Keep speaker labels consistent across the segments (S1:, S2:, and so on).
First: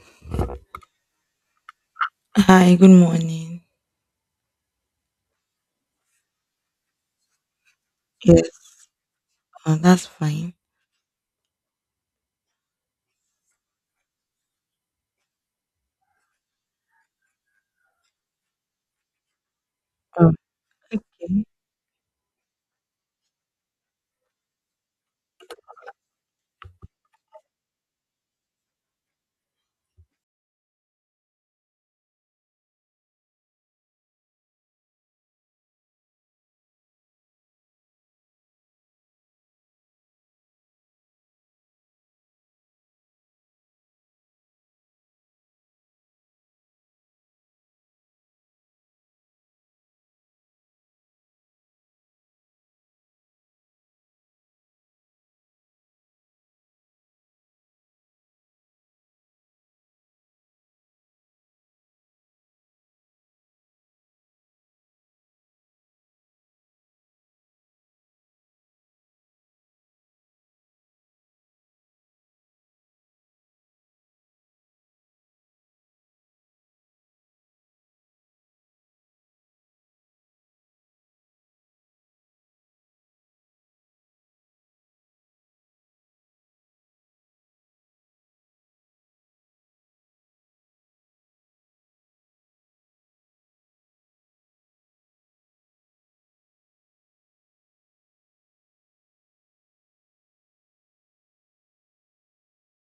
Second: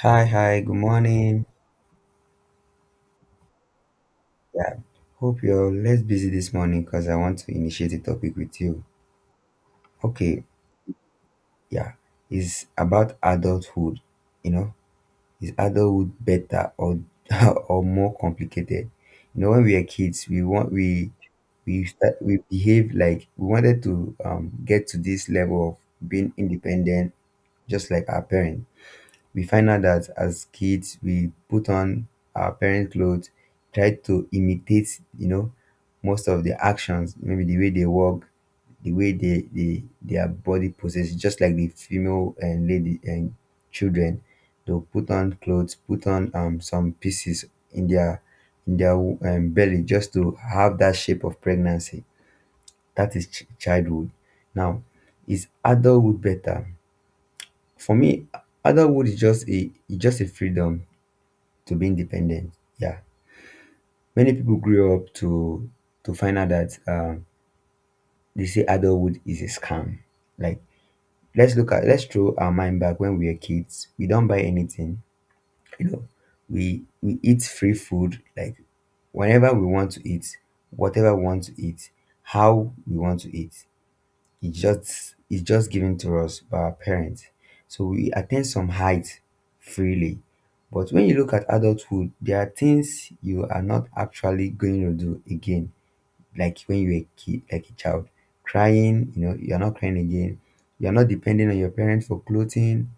S1: Hi, hi, good morning.
S2: Hi, good morning.
S1: Yeah, hope you're less busy this morning because I want to initiate a topic
S2: Yes.
S1: with you.
S2: That's
S1: Okay,
S2: fine.
S1: yeah, it's about adulthood. You know, is adulthood better or or more complicated? You know, when we are kids,
S2: Okay.
S1: we start, we behave like we wanted to get to this level of being independent, just like our parents. We find out that as kids we put on our parents clothes, try to imitate, you know, most of the actions, maybe the way they walk, the way they, their body poses, just like the female and lady. And children, they'll put on clothes, put on some pieces in their belly just to have that shape of pregnancy. That is childhood. Now, is adulthood better? For me, adulthood is just a it's just a freedom to be independent. Yeah, many people grew up to find out that they say adulthood is a scam. Like, let's look at, let's throw our mind back when we were kids. We don't buy anything. You know, we eat free food, like whenever we want to eat, whatever we want to eat, how we want to eat. It's just given to us by our parents. So we attain some height freely. But when you look at adulthood, there are things you are not actually going to do again, like when you were a kid, like a child. Crying, you know, you're not crying again. You're not depending on your parents for clothing,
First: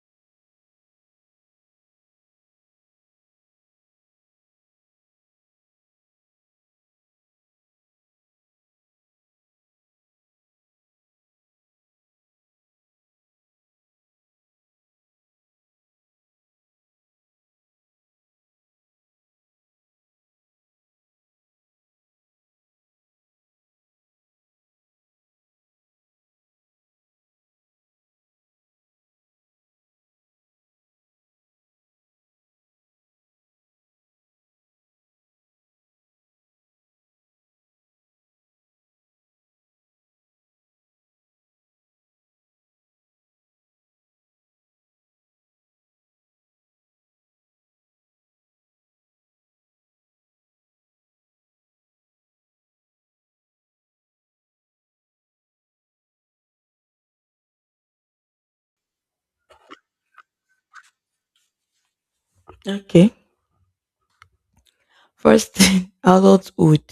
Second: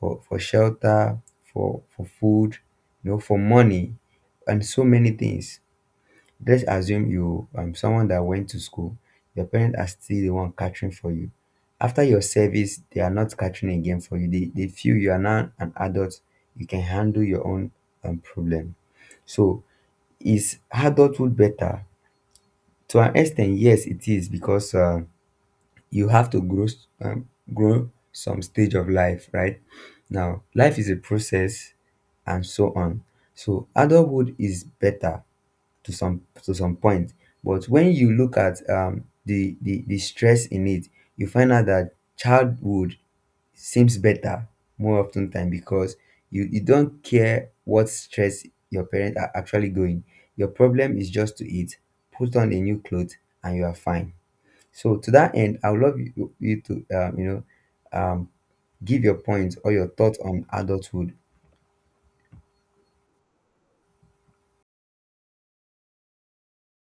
S1: for shelter, for food, you know, for money, and so many things. Let's assume you, someone that went to school, your parents are still the one catering for you. After your service, they are not catering again for you. They feel you are now an adult, you can handle your own problem. So, is adulthood better? To an extent, yes, it is, because you have to grow grow some stage of life, right? Now, life is a process and so on. So adulthood is better to some point. But when you look at the, the stress in it, you find out that childhood seems better more often time, because you don't care what stress your parents are actually going. Your problem is just to eat, put on a new clothes, and you are fine. So to that end, I would love you to you know, um, give your points or your thoughts on adulthood.
S2: Okay. First thing, adulthood.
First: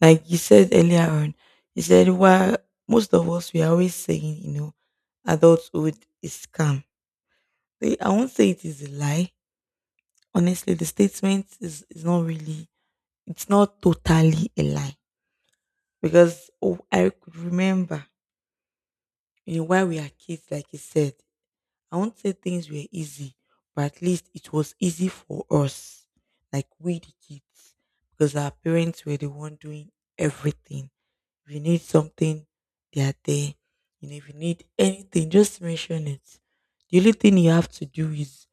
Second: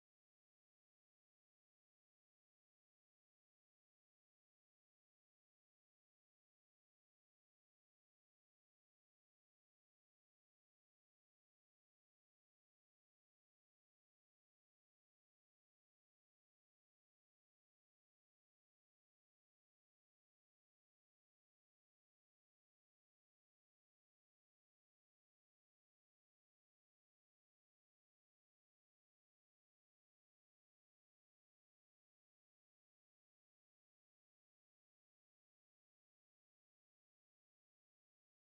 S2: Like you said earlier on, you said why most of us we are always saying, you know, adulthood is scam. I won't say it is a lie. Honestly, the statement is not really it's not totally a lie. Because oh, I could remember you know, while we are kids, like you said, I won't say things were easy, but at least it was easy for us, like we the kids, because our parents were the one doing everything. If you need something, they are there. You know, if you need anything, just mention it. The only thing you have to do is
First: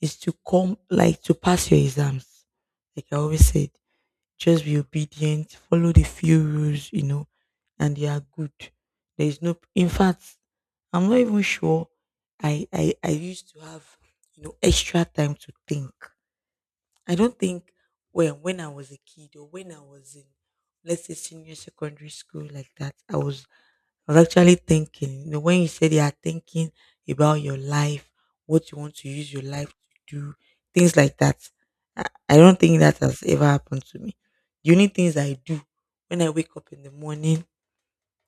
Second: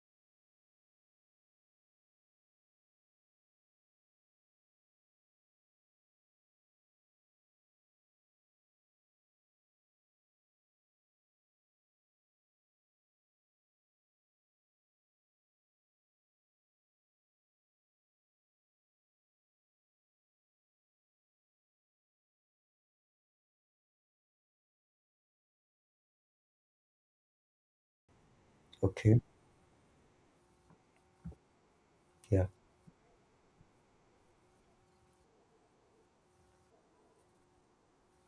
S2: is to come, like to pass your exams. Like I always said, just be obedient, follow the few rules, you know, and they are good. There is no in fact, I'm not even sure I used to have, you know, extra time to think. I don't think when I was a kid or when I was in let's say senior secondary school like that, I was actually thinking, you know, when you said you are thinking about your life, what you want to
S1: Okay.
S2: use your life to do, things like that. I
S1: Yeah.
S2: don't think that has ever happened to me. The only things I do when I wake up in the morning,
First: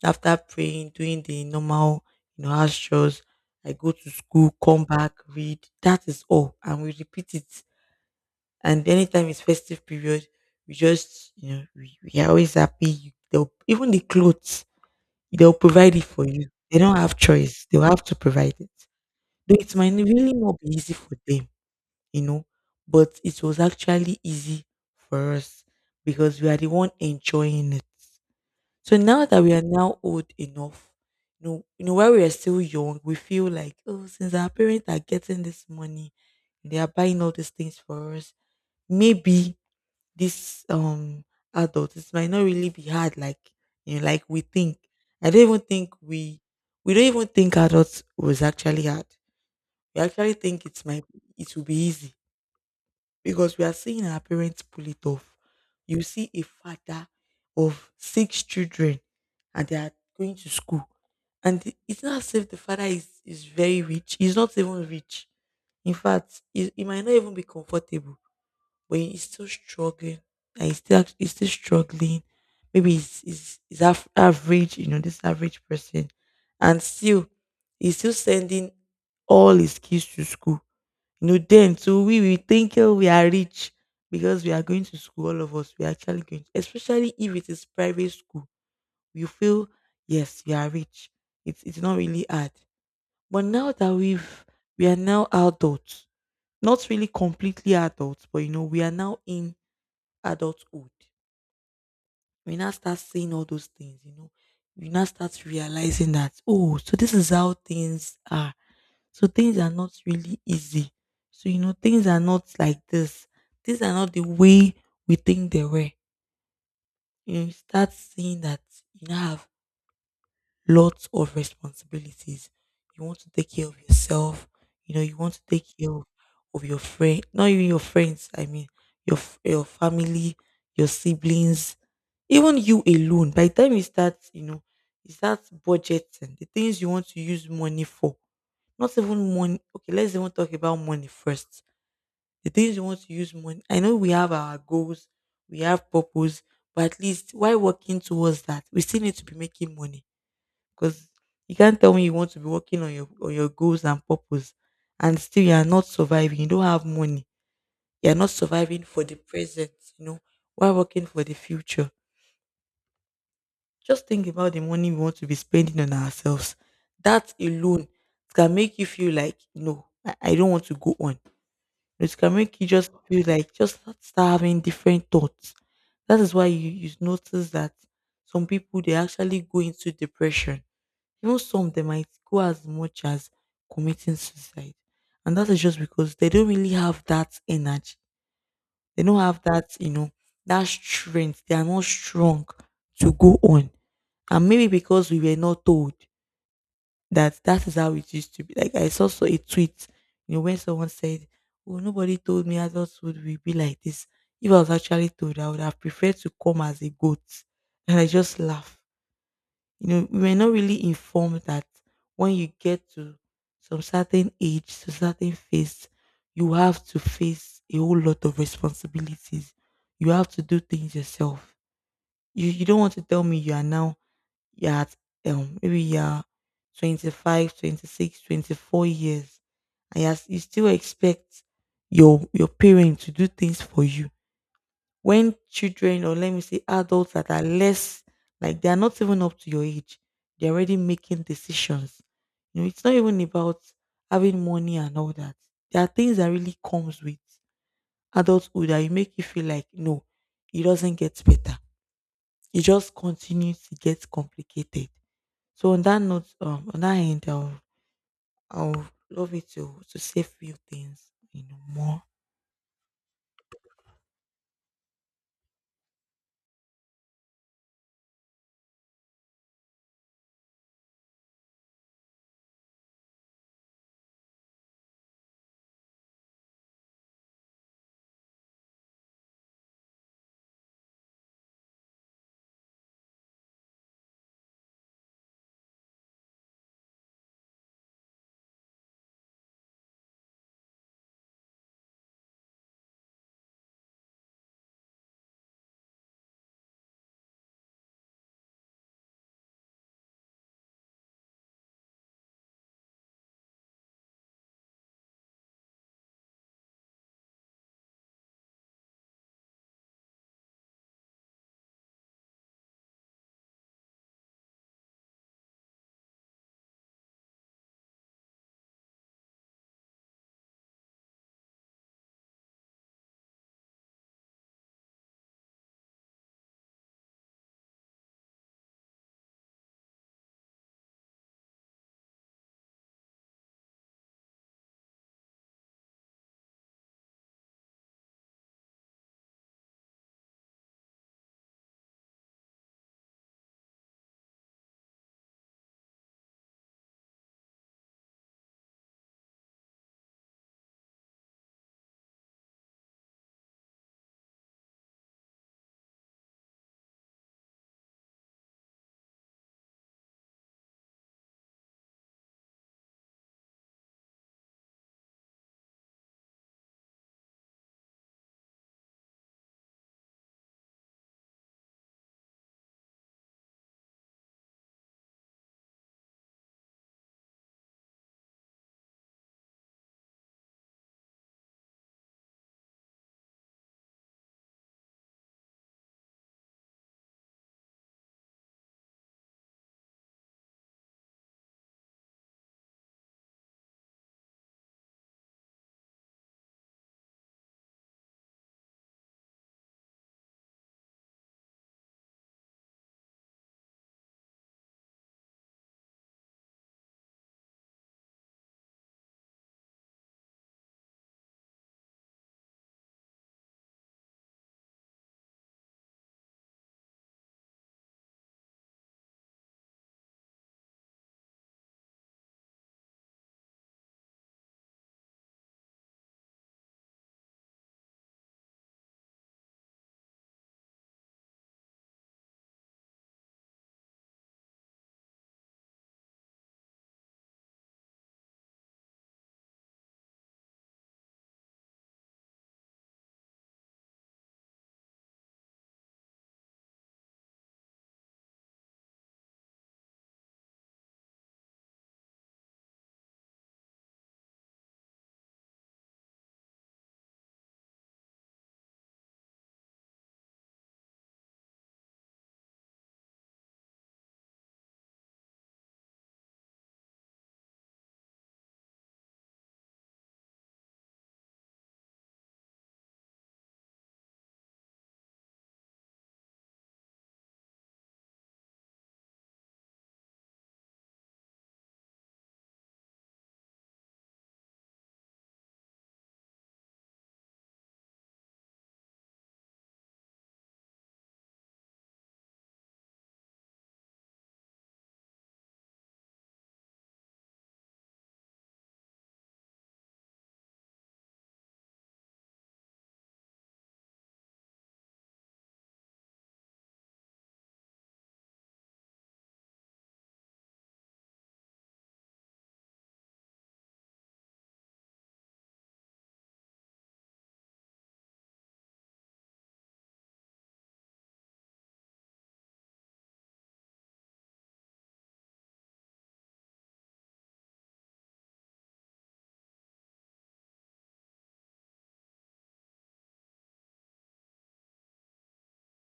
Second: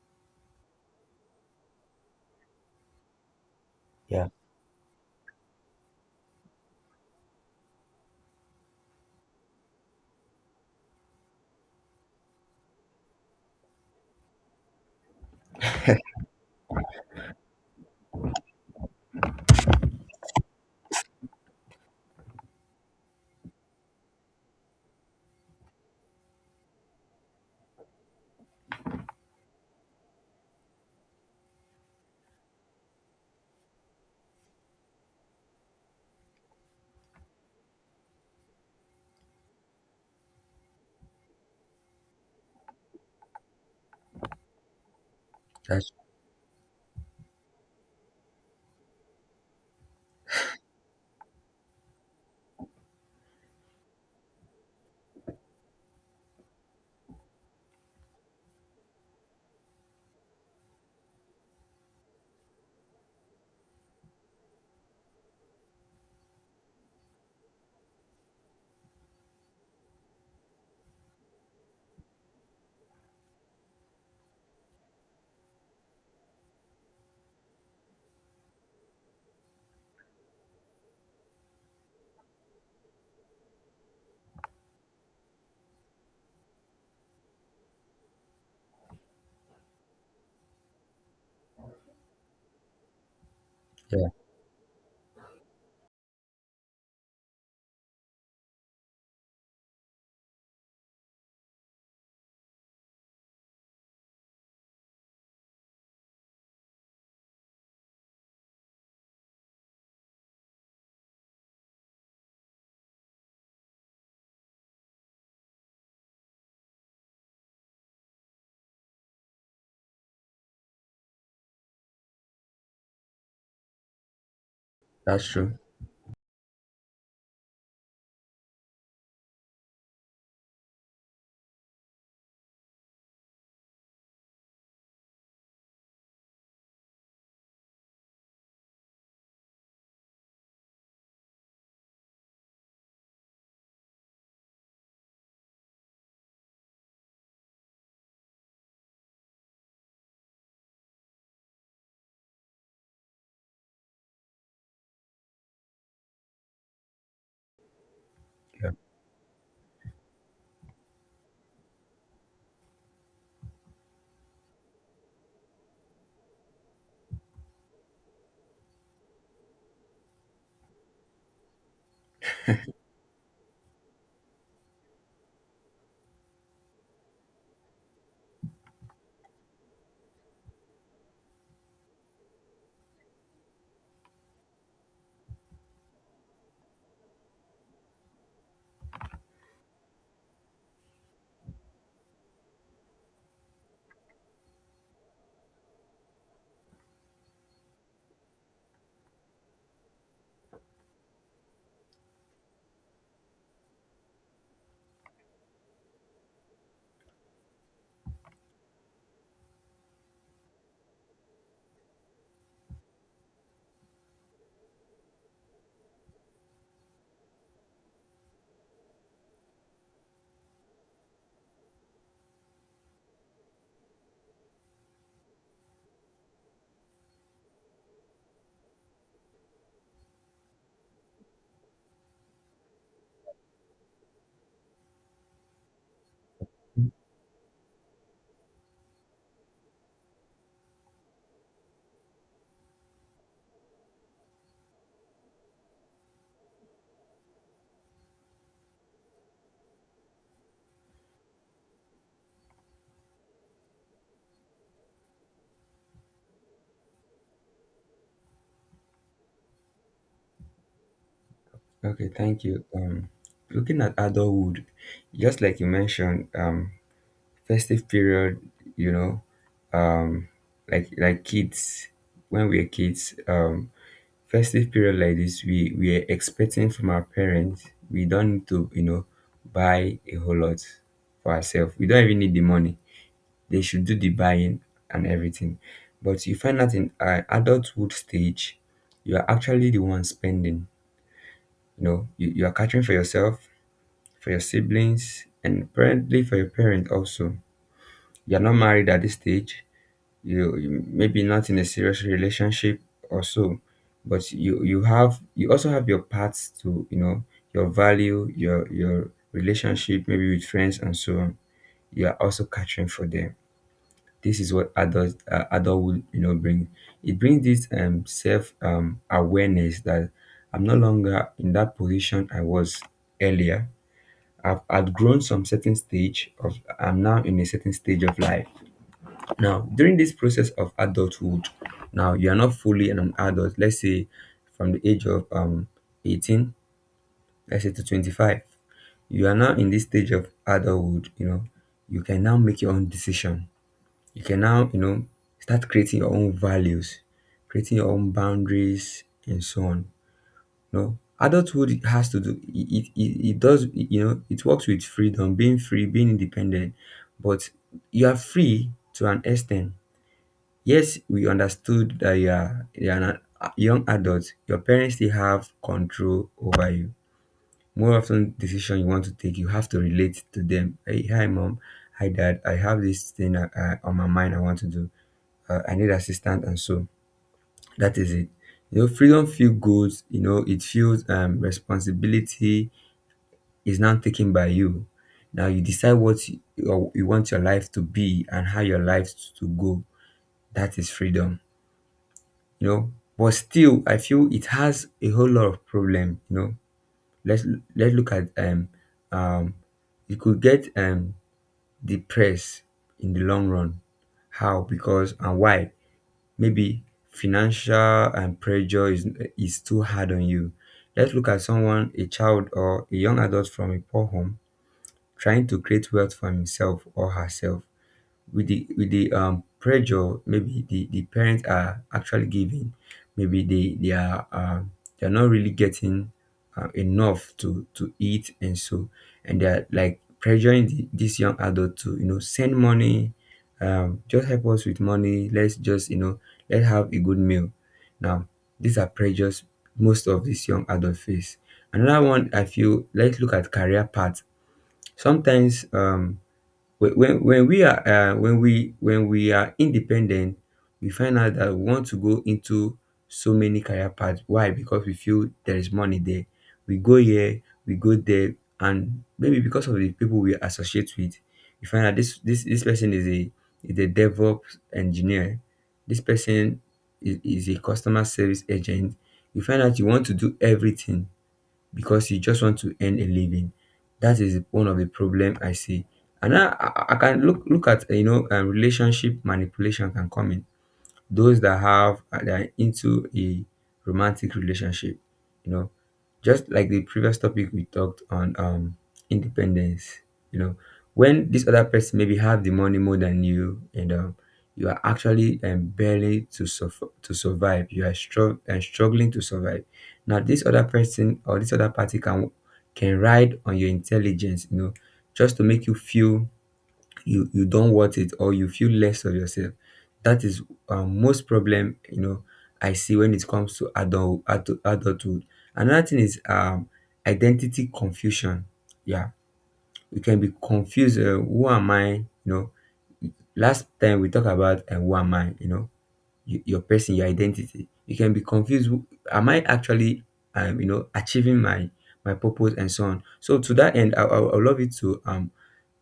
S2: after praying, doing the normal, you know, house chores, I go to
S1: Yeah.
S2: school, come back, read. That is all. And we repeat it. And anytime it's festive period, we just, you know, we are always happy. They'll- Even the clothes they'll provide it for you. They don't have choice. They'll have to provide it. Though it might really not be easy for them, you know, but it was actually easy for us because we are the one enjoying it. So now that we are now old enough, while we are still young, we feel like, oh, since our parents are getting this money, they are buying all these things for us, maybe this adult it might not really be hard like you know like we think I don't even
S1: That's
S2: think we don't even think adults was actually hard we actually think it will be easy because we are seeing our parents pull it off. You see a father of 6 children and they are going to school, and it's not as if the father is very rich. He's not even rich. In fact, he might not even be comfortable but he's still struggling. Like he's still struggling. Maybe average, you know, this average person, and still he's still sending all his kids to school. You know, then so we will think oh, we are rich because we are going to school. All of us we are actually going, especially if it is private school. You feel yes, you are rich. It's not really hard. But now that
S1: yeah.
S2: we are now adults, not really completely adults, but you know, we are now in adulthood, we now start seeing all those things, you know. You now start realizing that, oh, so this is how things are. So things are not really easy. So, you know, things are not like this. Things are not the way we think they were. You, know, you start seeing that you now have lots of responsibilities. You want to take care of yourself. You know, you
S1: That's
S2: want to
S1: true.
S2: take care of your friend, not even your friends. I mean, your family, your siblings, even you alone. By the time you start budgeting the things you want to use money for. Not even money. Okay, let's even talk about money first. The things you want to use money. I know we have our goals, we have purpose, but at least while working towards that, we still need to be making money because you can't tell me you want to be working on your goals and purpose, and still you are not surviving. You don't have money. You are not
S1: Yeah.
S2: surviving for the present. You know, while working for the future. Just think about the money we want to be spending on ourselves. That alone can make you feel like no, I don't want to go on. It can make you just feel like just start having different thoughts. That is why you notice that some people they actually go into depression. Even some they might go as much as committing suicide. And that is just because they don't really have that energy. They don't have that, you know, that strength. They are not strong to go on. And maybe because we were not told that that is how it used to be. Like I saw so a tweet, you know, when someone said, oh, nobody told me adulthood will be like this. If I was actually told, I would have preferred to come as a goat. And I just laugh. You know we were not really informed that when you get to some certain age to certain phase you have to face a whole lot of responsibilities. You have to do things yourself. You don't want to tell me you are now you're at maybe you're six, 24 years and you still expect your parent to do things for you when children, or let me say adults that are less, like they are not even up to your age, they're already making decisions. You know it's not even about having money and all that. There are things that really comes with adulthood that you make you feel like no, it doesn't get better, it just continues to get complicated. So on that note, on that end, I'll love you to say few things you know more.
S1: Okay, thank you. Looking at adulthood, just like you mentioned, festive period, you know, um, like kids, when we are kids, festive period like this, we are expecting from our parents. We don't need to, you know, buy a whole lot for ourselves. We don't even need the money. They should do the buying and everything. But you find out in adulthood stage, you are actually the one spending. You know, you are catering for yourself, for your siblings, and apparently for your parents also. You're not married at this stage. You maybe not in a serious relationship or so, but you also have your parts to, you know, your value, your relationship, maybe with friends and so on. You are also catering for them. This is what adulthood, you know, bring. It brings this self awareness that I'm no longer in that position I was earlier. I've outgrown some certain stage of, I'm now in a certain stage of life. Now, during this process of adulthood, now you are not fully an adult. Let's say from the age of 18, let's say to 25. You are now in this stage of adulthood. You know, you can now make your own decision. You can now, you know, start creating your own values, creating your own boundaries and so on. No, adulthood has to do it does, you know, it works with freedom, being free, being independent. But you are free to an extent. Yes, we understood that you are an, a young adult, your parents still have control over you. More often, decision you want to take, you have to relate to them. Hey, hi mom, hi dad, I have this thing on my mind I want to do, I need assistance and so. That is it. You know, freedom feel good, you know, it feels responsibility is now taken by you. Now you decide what you want your life to be and how your life to go. That is freedom, you know. But still, I feel it has a whole lot of problem, you know. Let's let's look at um you could get depressed in the long run. How? Because and why? Maybe financial and pressure is too hard on you. Let's look at someone, a child or a young adult from a poor home, trying to create wealth for himself or herself with the pressure, maybe the parents are actually giving, maybe they are they're not really getting enough to eat and so. And they're like pressuring this young adult to, you know, send money, just help us with money, let's just, you know, let's have a good meal. Now, these are pressures most of these young adult face. Another one I feel, let's look at career path. Sometimes when when we are when we are independent, we find out that we want to go into so many career paths. Why? Because we feel there is money there. We go here, we go there, and maybe because of the people we associate with, we find out this person is a DevOps engineer. This person is a customer service agent. You find out you want to do everything because you just want to earn a living. That is one of the problem I see. And I can look at, you know, relationship manipulation can come in, those that have that are into a romantic relationship. You know, just like the previous topic we talked on, independence. You know, when this other person maybe have the money more than you, and you are actually barely to suffer to survive, you are strugg- and struggling to survive. Now this other person or this other party can ride on your intelligence, you know, just to make you feel you don't want it, or you feel less of yourself. That is most problem, you know, I see when it comes to adulthood. Another thing is identity confusion. Yeah, we can be confused. Who am I? You know, last time we talk about who am I, you know, you, your person, your identity. You can be confused. Am I actually, you know, achieving my purpose and so on. So to that end, I would love you to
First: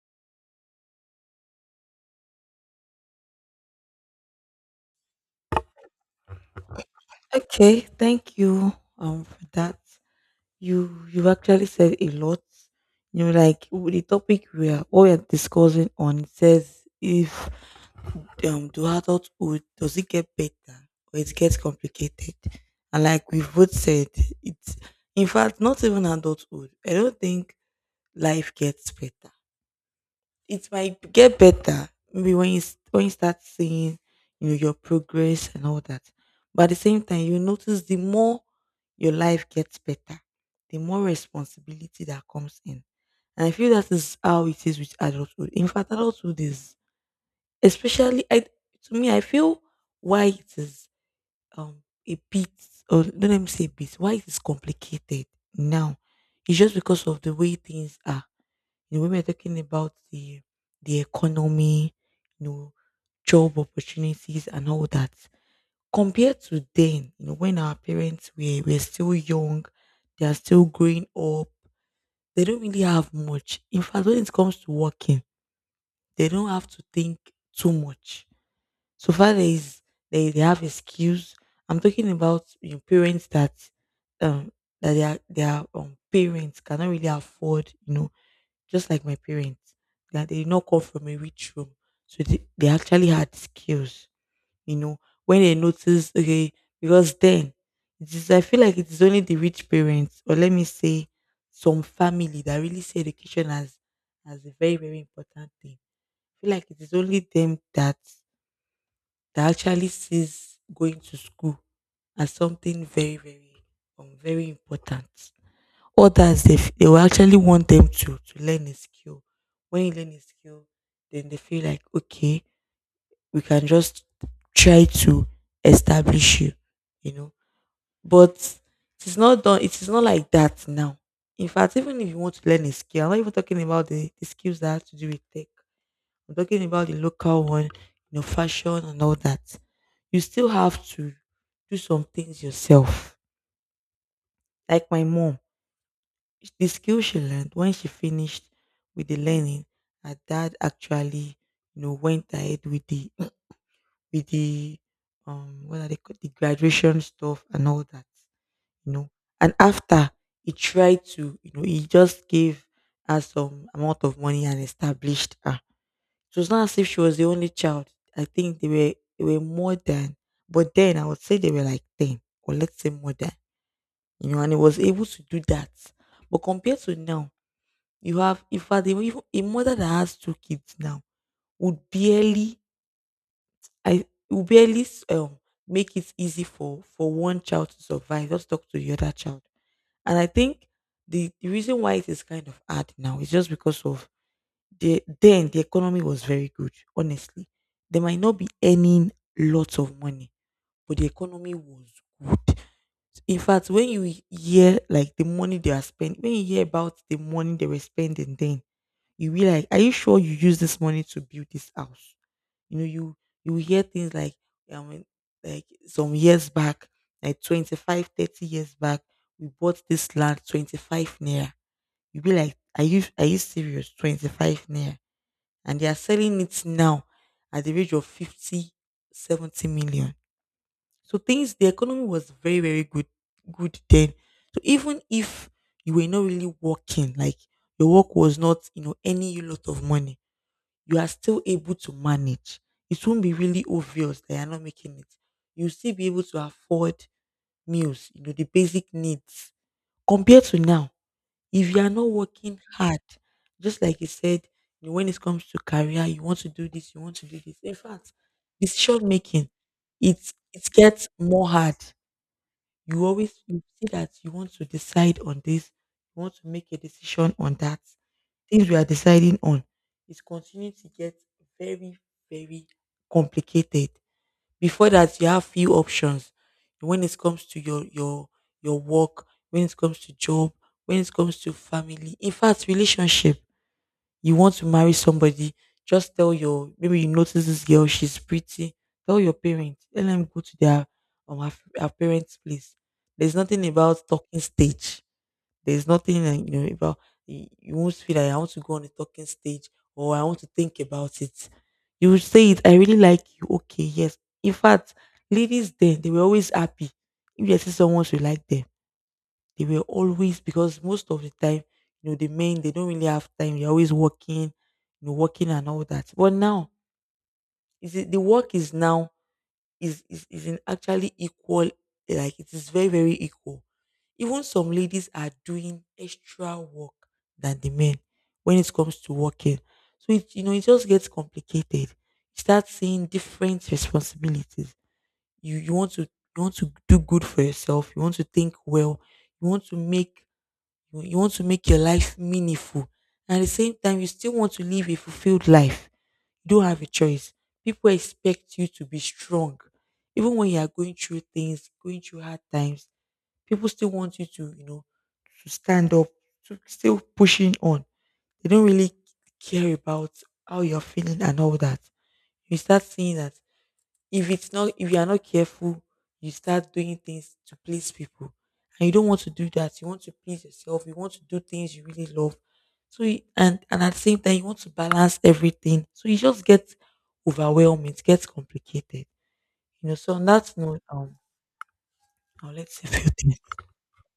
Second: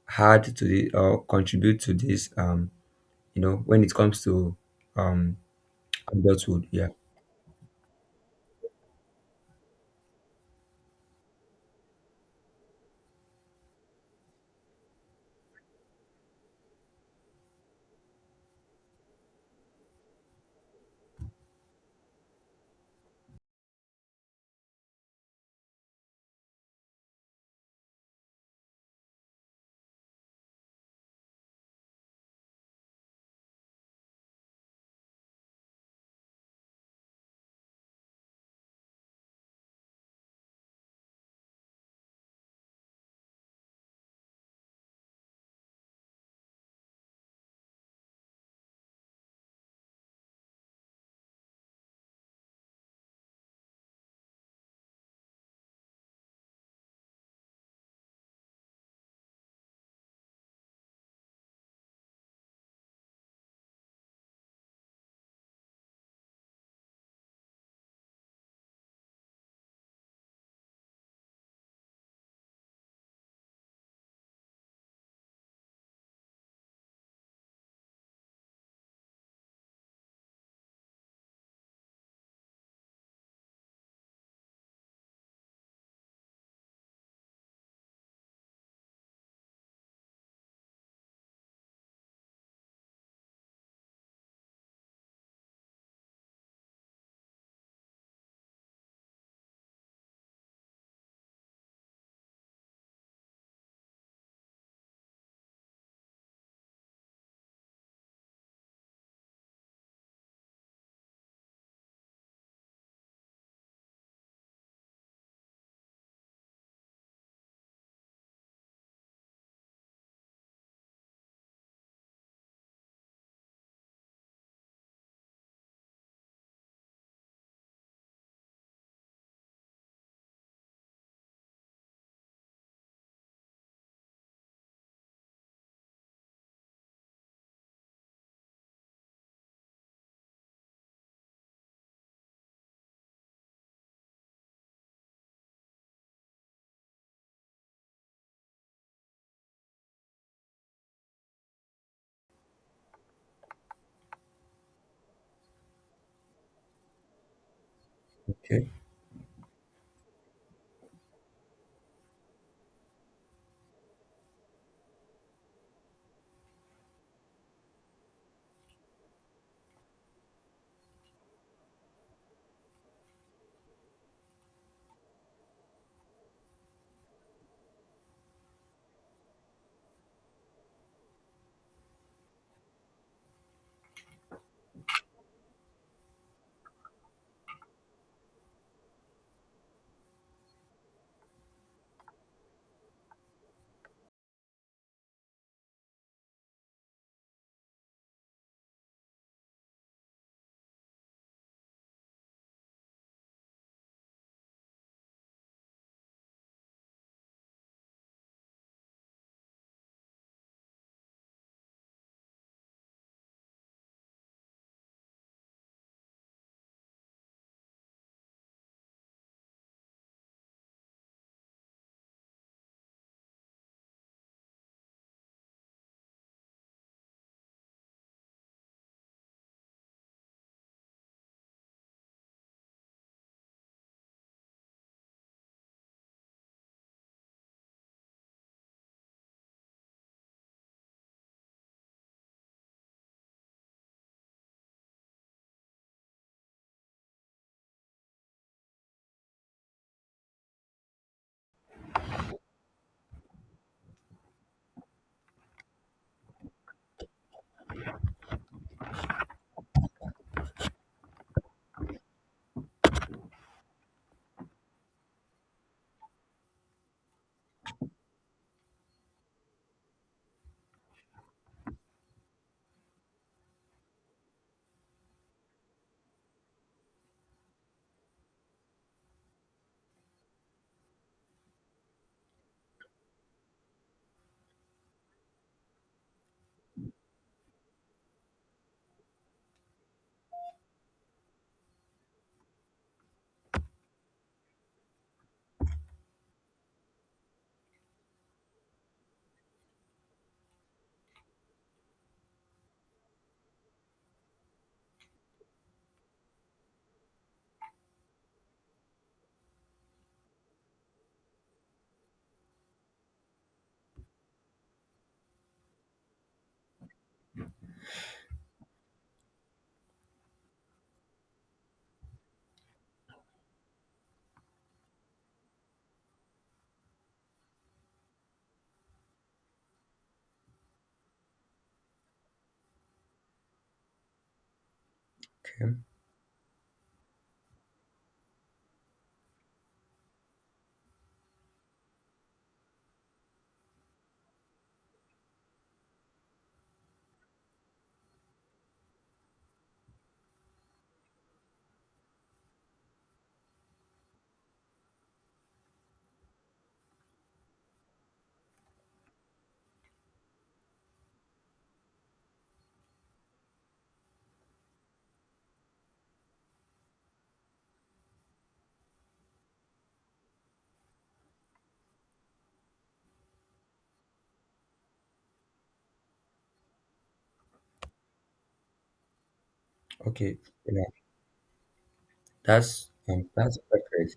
S1: hard to the or contribute to this you know, when it comes to um adulthood, yeah.
S2: Okay, thank you for that. You've actually said a lot. You know, like the topic we are what we are discussing on says if to adulthood does it get better or it gets complicated? And like we've both said, it's in fact not even adulthood. I don't think life gets better. It might get better maybe when you start seeing you know your progress and all that, but at the same time you notice the more your life gets better the more responsibility that comes in. And I feel that is how it is with adulthood. In fact adulthood is, especially I to me I feel why it is um a bit, or don't let me say a bit, why it is complicated now, it's just because of the way things are. You know, when we're talking about the economy, you know, job opportunities and all that. Compared to then, you know, when our parents were still young, they are still growing up, they don't really have much. In fact, when it comes to working, they don't have to think too much. So far there is they have excuse. I'm talking about you know, parents that um that their parents cannot really afford, you know, just like my parents that they did not come from a rich room. So they actually had skills, you know, when they noticed okay. Because then it is, I feel like it is only the rich parents or let me say some family that really see education as a very very important thing. I feel like it is only them that that actually sees going to school as something very very very important. Others they will actually want them to learn a skill. When you learn a skill, then they feel like okay, we can just try to establish you, you know. But it is not done. It is not like that now. In fact, even if you want to learn a skill, I'm not even talking about the skills that have to do with tech. I'm talking about the local one, you know, fashion and all that. You still have to do some things yourself. Like my mom sh- the skill she learned when she finished with the learning, her dad actually, you know, went ahead with the with the what are they called the graduation stuff and all that,
S1: Okay,
S2: you know. And after he tried to, you know, he just gave her some amount of money and established her. It was not as if she was the only child. I think they were more than, but then I would say they were like 10 or let's say more than you know, and he was able to do that. But compared to now, you have, in fact, even a mother that has two kids now would barely, I would barely, make it easy for one child to survive. Just talk to the other child. And I think the reason why it is kind of hard now is just because of . Then the economy was very good, honestly. They might not be earning lots of money, but the economy was good. In fact, when you hear like the money they are spending, when you hear about the money they were spending then, you'll be like, "Are you sure you use this money to build this house?" You know, you will hear things like, I mean, like some years back, like 25, 30 years back, we bought this land 25 naira. You'll be like, "Are you serious? 25 naira?" And they are selling it now at the rate of 50, 70 million. So things, the economy was very, very good then. So even if you were not really working, like your work was not, you know, earning you lot of money, you are still able to manage. It won't be really obvious that you're not making it. You'll still be able to afford meals, you know, the basic needs. Compared to now, if you are not working hard, just like you said, you know, when it comes to career, you want to do this, you want to do this. In fact, decision making, it it gets more hard. You always, you see that you want to decide on this, you want to make a decision on that. Things we are deciding on is continuing to get very, very complicated. Before that, you have few options. When it comes to your work, when it comes to job, when it comes to family, in fact, relationship, you want to marry somebody, just tell your, maybe you notice this girl, she's pretty. Tell your parents, let them go to their um her, her parents' place. There's nothing about talking stage. There's nothing like, you know, about you, you won't feel like I want to go on the talking stage or I want to think about it. You will say it, I really like you. Okay, yes. In fact, ladies then, they were always happy if they see someone who like them, they were always, because most of the time, you know, the men, they don't really have time. They're always working, you know, working and all that. But now, is it, the work is now is in actually equal. Like it is very, very equal. Even some ladies are doing extra work than the men when it comes to working. So it just gets complicated. You start seeing different responsibilities. You
S1: okay,
S2: you want to you want to do good for yourself. You want to think well. You want to make you you want to make your life meaningful. And at the same time, you still want to live a fulfilled life. You don't have a choice. People expect you to be strong. Even when you are going through things, going through hard times, people still want you to, you know, to stand up, to still pushing on. They don't really care about how you're feeling and all that. You start seeing that, if it's not, if you are not careful, you start doing things to please people, and you don't want to do that, you want to please yourself, you want to do things you really love. So you, and at the same time, you want to balance everything, so you just get overwhelmed, it gets complicated, you know. So on
S1: okay,
S2: that note,
S1: yeah.
S2: now
S1: That's
S2: let's say a few things.
S1: that's perfect.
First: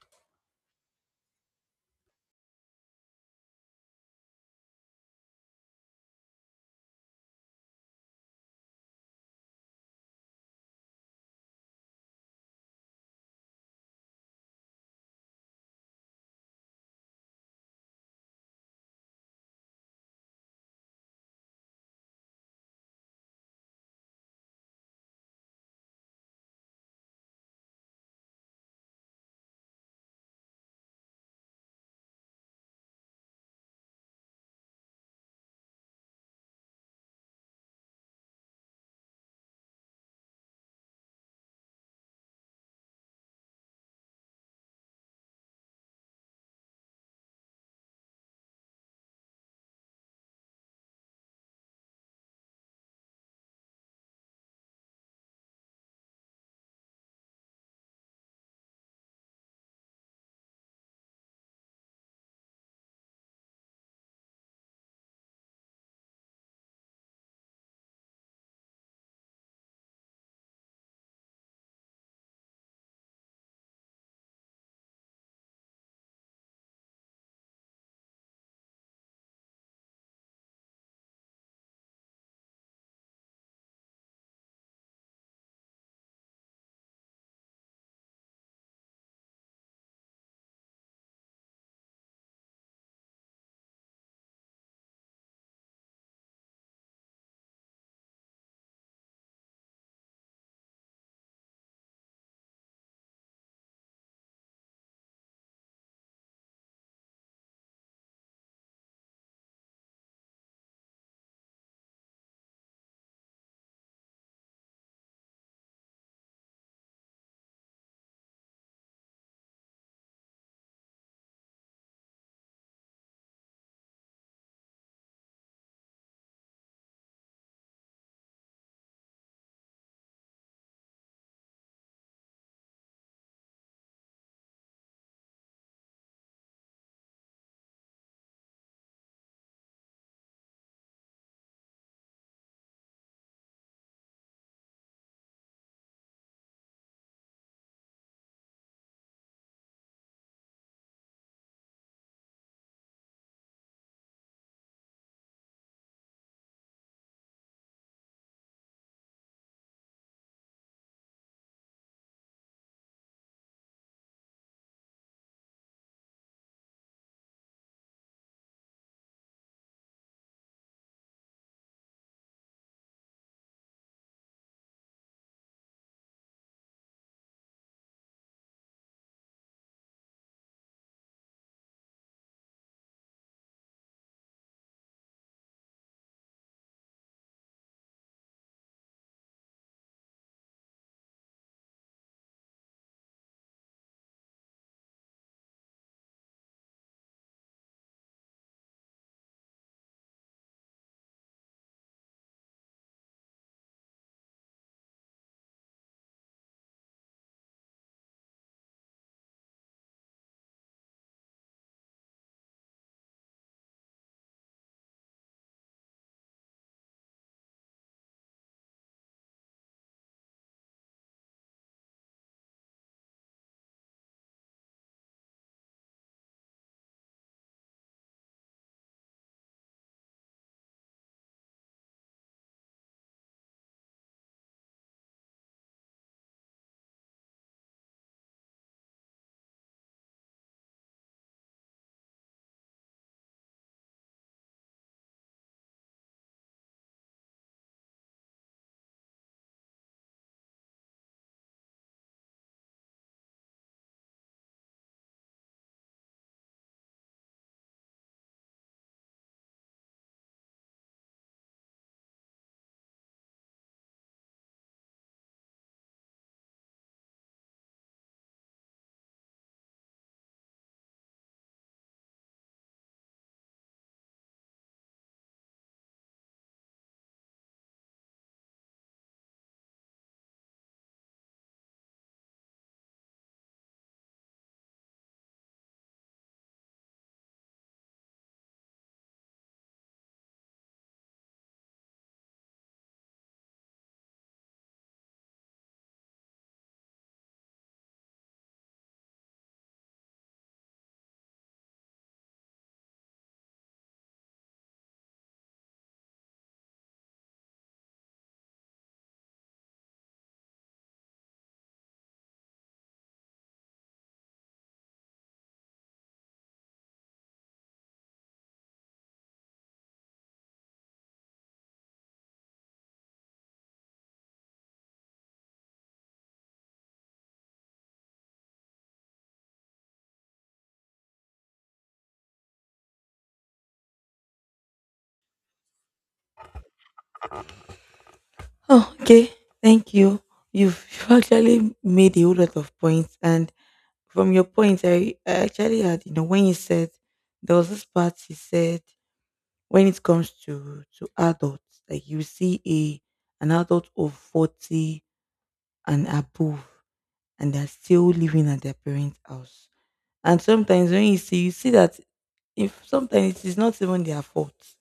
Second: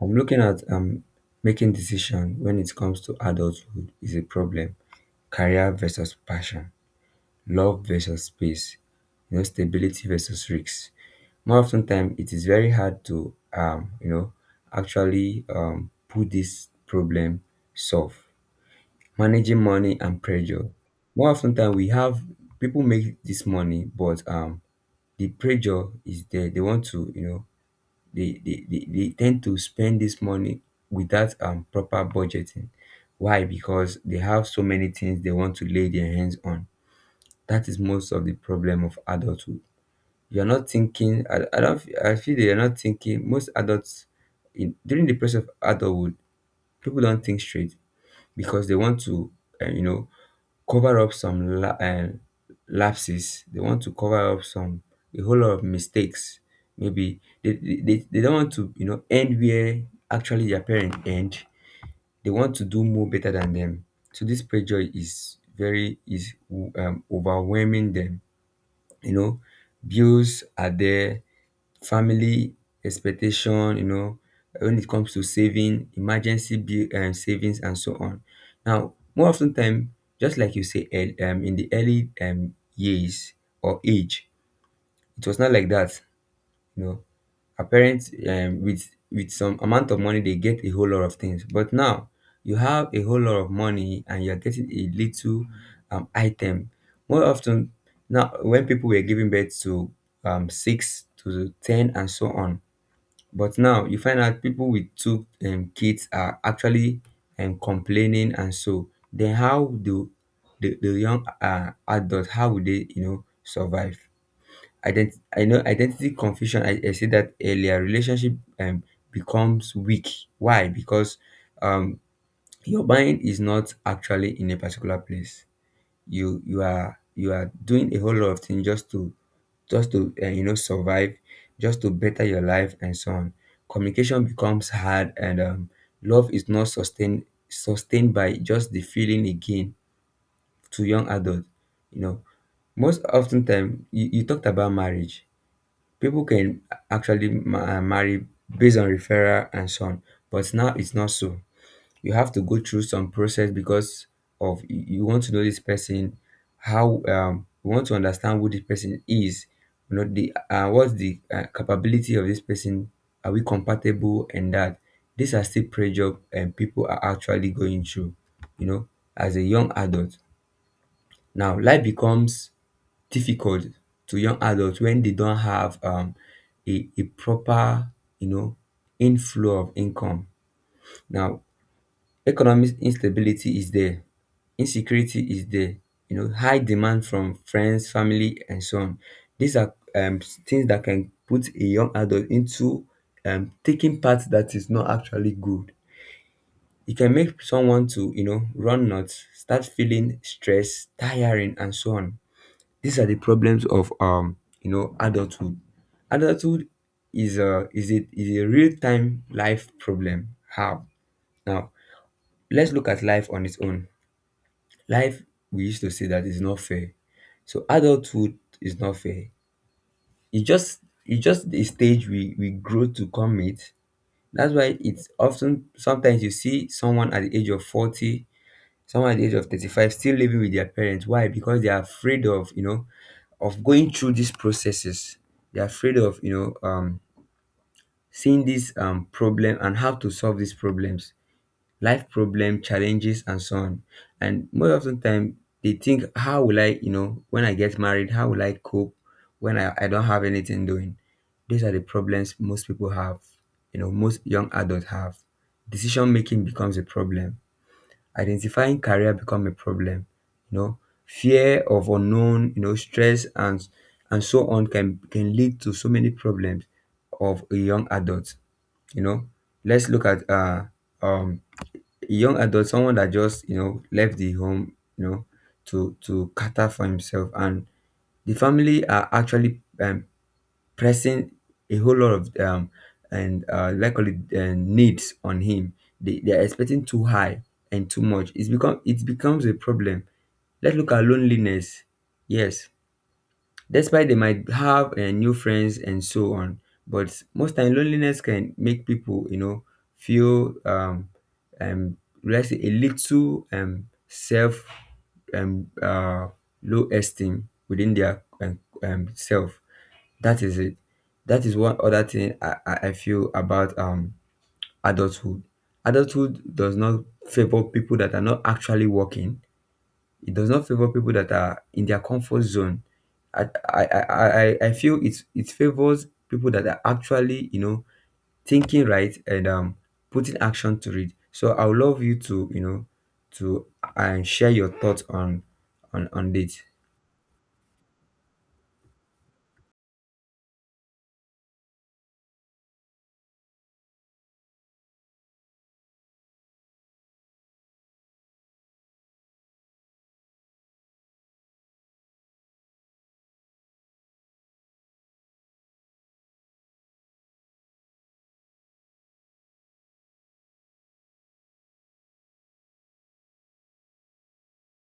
S1: I'm looking at making decision when it comes to adulthood is a problem. Career versus passion, love versus space, you know, stability versus risks. More often time, it is very hard to you know, actually put this problem solve. Managing money and pressure. More often than we have, people make this money, but the pressure is there. They want to, you know, they tend to spend this money without proper budgeting. Why? Because they have so many things they want to lay their hands on. That is most of the problem of adulthood. You're not thinking. I don't. I feel they are not thinking. Most adults, in, during the process of adulthood, people don't think straight because they want to, you know, cover up some lapses. They want to cover up some, a whole lot of mistakes. Maybe they don't want to, you know, end where actually their parents end. They want to do more better than them. So this pressure is very is overwhelming them. You know, bills are there, family expectation, you know, when it comes to saving, emergency bill, savings, and so on. Now, more often time, just like you say, in the early years or age, it was not like that. You know, our parents, with some amount of money, they get a whole lot of things. But now, you have a whole lot of money, and you're getting a little item. More often now, when people were giving birth to 6 to 10 and so on. But now you find out people with two kids are actually complaining. And so then, how do the young adult, how would they survive? I know, identity confusion. I said that earlier. Relationship um, becomes weak. Why? Because um, your mind is not actually in a particular place. You are doing a whole lot of things just to survive, just to better your life and so on. Communication becomes hard, and love is not sustained by just the feeling again to young adults. you know Most often time, you talked about marriage. People can actually marry based on referral and so on. But now it's not so. You have to go through some process, because of, you want to know this person, how you want to understand who this person is. You know the What's the capability of this person? Are we compatible? And that, these are still pressure, and people are actually going through, you know as a young adult. Now life becomes difficult to young adults when they don't have a proper you know inflow of income. Now, economic instability is there, insecurity is there, high demand from friends, family, and so on. These are things that can put a young adult into taking part that is not actually good. It can make someone to run nuts, start feeling stress, tiring, and so on. These are the problems of adulthood. Adulthood is a is it is a real time life problem. How? Now let's look at life on its own. Life, we used to say, that is not fair. So adulthood is not fair. It just it's just the stage we grow to come with. That's why it's often, sometimes you see someone at the age of 40, someone at the age of 35 still living with their parents. Why? Because they are afraid of, of going through these processes. They're afraid of, know, um seeing this problem and how to solve these problems, life problem challenges, and so on. And most of the time they think, how will I when I get married, how will I cope when I don't have anything doing. These are the problems most people have, most young adults have. Decision making becomes a problem. Identifying career become a problem. you know Fear of unknown, stress and so on can lead to so many problems of a young adult. you know let's look at um a young adult, someone that just left the home, to cater for himself. And the family are actually pressing a whole lot of and likely needs on him. They are expecting too high and too much. It becomes a problem. Let's look at loneliness. Yes, despite they might have new friends and so on, but most time loneliness can make people feel um let's say a little self, um uh low esteem within their self. That is it. That is one other thing I feel about adulthood. Adulthood does not favor people that are not actually working. It does not favor people that are in their comfort zone. I I feel it's it favors people that are actually thinking right and putting action to it. So I would love you to, to and share your thoughts on this.
S2: Oh, okay. Thank you. You've actually made a whole lot of points, and from your points, I actually had, you know, when you said, there was this part you said, when it comes to adults, like you see a an adult of 40 and above, and they're still living at their parents house. And sometimes when you see that, if sometimes it is not even their fault,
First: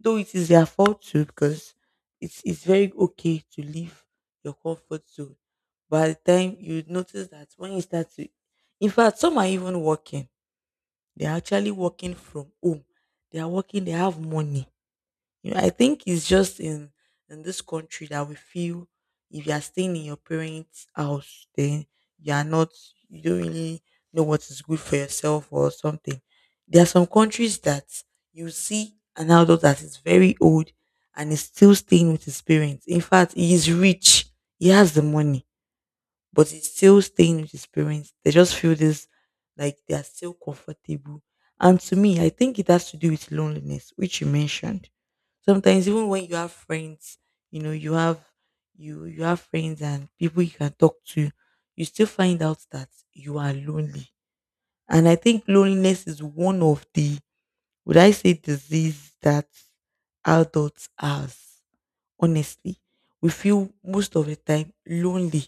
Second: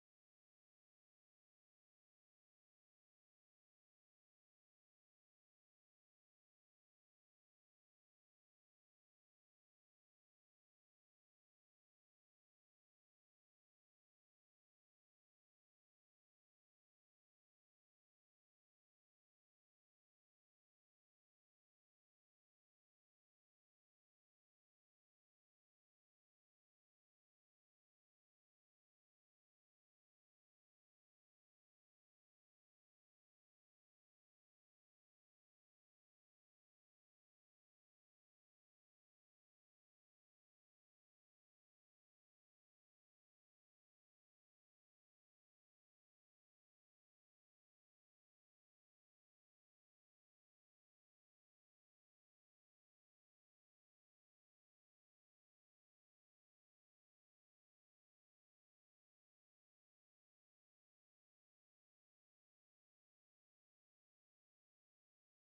S2: though it is their fault too, because it's very okay to leave your comfort zone by the time you notice that, when you start to, in fact, some are even working, they're actually working from home, they are working, they have money. You know, I think it's just in this country that we feel if you are staying in your parents' house, then you are not, you don't really know what is good for yourself or something. There are some countries that you see an adult that is very old and is still staying with his parents. In fact, he is rich. He has the money but it's still staying with his parents. They just feel this, like they are still comfortable. And to me, I think it has to do with loneliness, which you mentioned. Sometimes even when you have friends, you know, you have friends and people you can talk to, you still find out that you are lonely. And I think loneliness is one of the, would I say, disease that adults has. Honestly, we feel most of the time lonely,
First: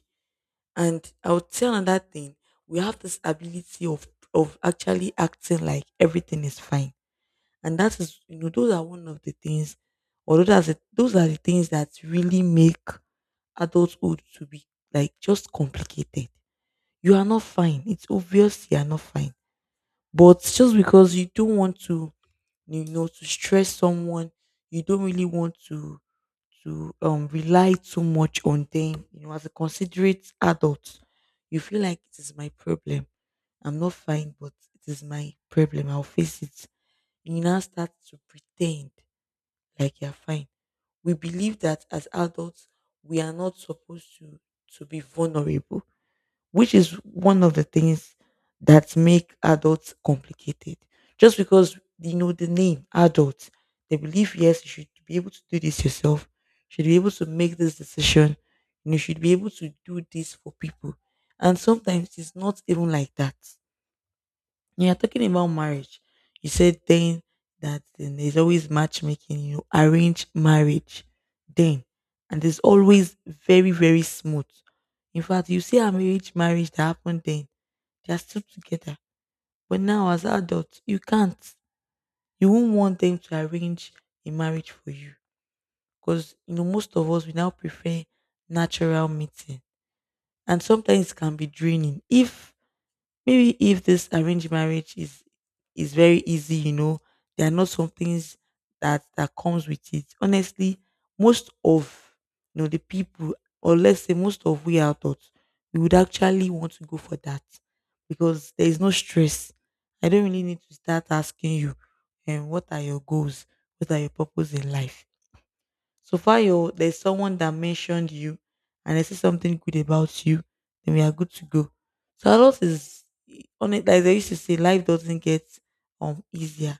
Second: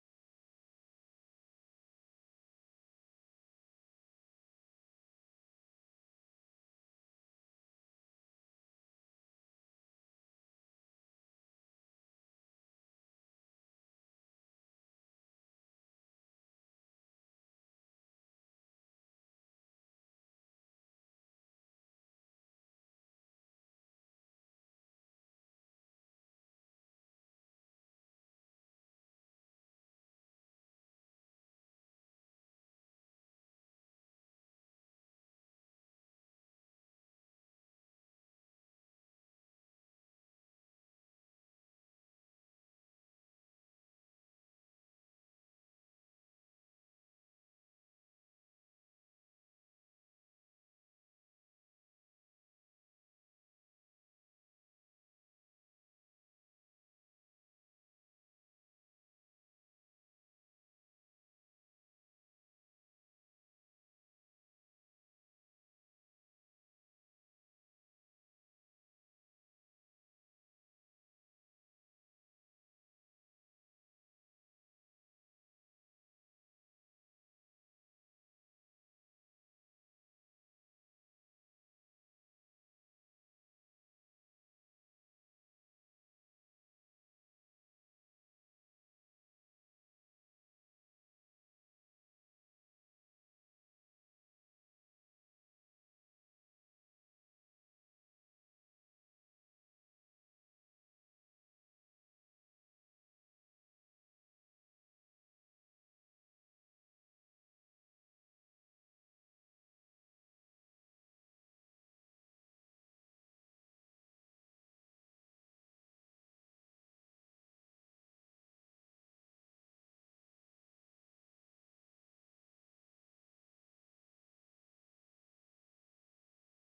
S2: and I would tell another thing, we have this ability of actually acting like everything is fine. And that is, you know, those are one of the things, or those are the things that really make adulthood to be like just complicated. You are not fine. It's obvious you are not fine. But just because you don't want to, you know, to stress someone. You don't really want to to rely too much on them. You know, as a considerate adult, you feel like it is my problem. I'm not fine, but it is my problem. I'll face it. You now start to pretend like you're fine. We believe that as adults, we are not supposed to be vulnerable, which is one of the things that make adults complicated. Just because you know the name adult, they believe yes, you should be able to do this yourself, you should be able to make this decision, and you should be able to do this for people. And sometimes it's not even like that. You are talking about marriage, you said then, that then, there's always matchmaking, you know, arrange marriage then. And it's always very, very smooth. In fact, you see arranged marriage that happened then, they are still together. But now as adults, you can't. You won't want them to arrange a marriage for you. Because you know, most of us, we now prefer natural meeting. And sometimes it can be draining if Maybe if this arranged marriage is very easy, you know, there are not some things that comes with it. Honestly, most of, the people, or let's say most of we out there, we would actually want to go for that because there is no stress. I don't really need to start asking you, and what are your goals? What are your purpose in life? So far, you there's someone that mentioned you and they say something good about you, then we are good to go. So a lot is on it. Like they used to say, life doesn't get easier.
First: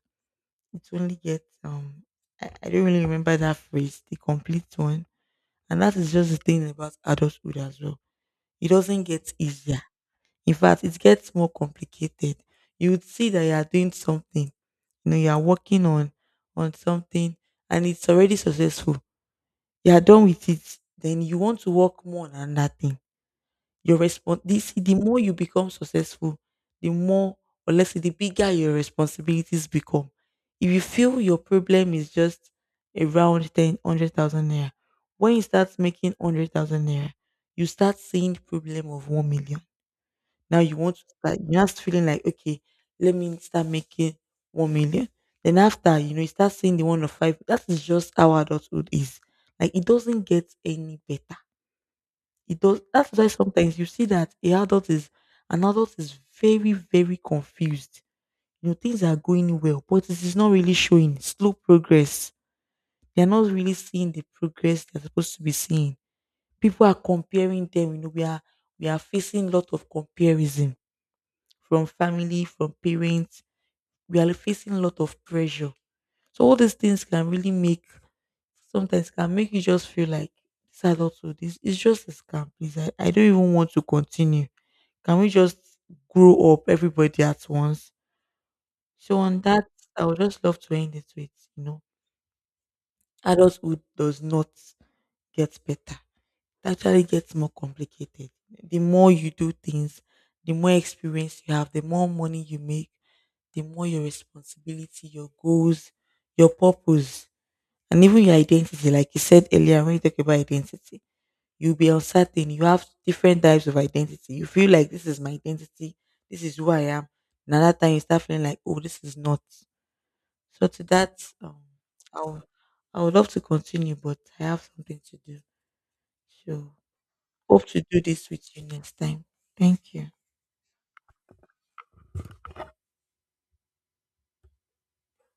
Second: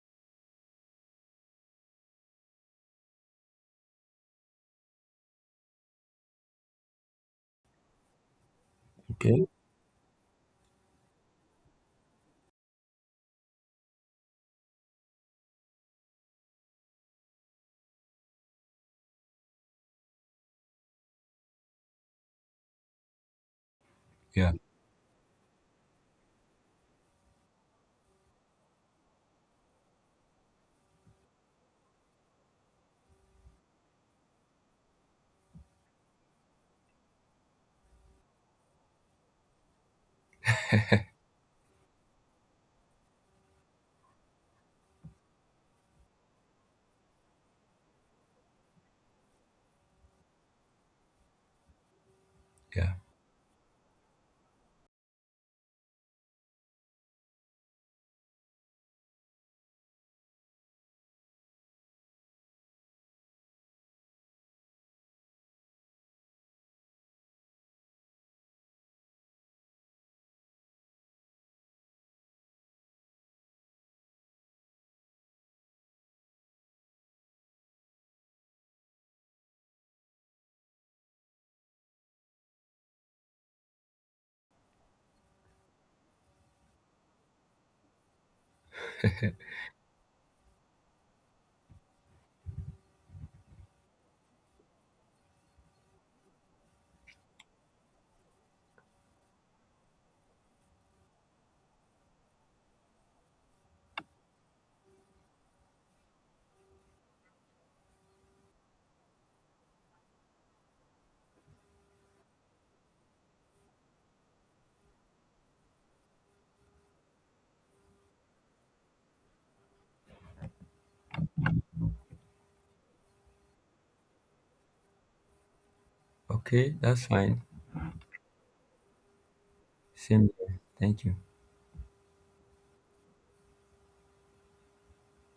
S2: It only gets, I don't really remember that phrase, the complete one. And that is just the thing about adulthood as well. It doesn't get
S1: Okay.
S2: easier. In fact, it gets more complicated. You would see that you are doing something, you know, you are working on something, and it's already successful, you are done with it, then you want to work more on another thing. Your response,
S1: Yeah.
S2: see, the more you become successful, the more, or let's say, the bigger your responsibilities become. If you feel your problem is just around 10, 100,000 naira, when you start making 100,000 naira, you start seeing problem of 1 million. Now you want to start, you're just feeling like, okay, let me start making 1 million. Then after, you know, you start seeing the one of five. That is just how adulthood is. Like it doesn't get any better. It does,
S1: Yeah.
S2: that's why sometimes you see that a adult is an adult is very, very confused. You know, things are going well, but it is not really showing slow progress. They are not really seeing the progress they're supposed to be seeing. People are comparing them, you know, we are facing a lot of comparison from family, from parents. We are facing a lot of pressure. So all these things can really make sometimes can make you just feel like this adulthood is it's just a scam, please. I don't even want to continue. Can we just grow up everybody at once? So on that, I would just love to end it with, you know, adulthood does not get better. It actually gets more complicated. The more you do things, the more experience you have, the more money you make, the more your responsibility, your goals, your purpose, and even your identity. Like you said earlier, when you talk about identity, you'll be uncertain. You have different types of identity. You feel like this is my identity, this is who I am. Another time you start feeling like, oh, this is not. So to that, I would, I would love to continue, but I have something to do.
S1: Okay.
S2: So
S1: That's fine.
S2: hope to do this with you next time. Thank you.
S1: Same. Here. Thank you.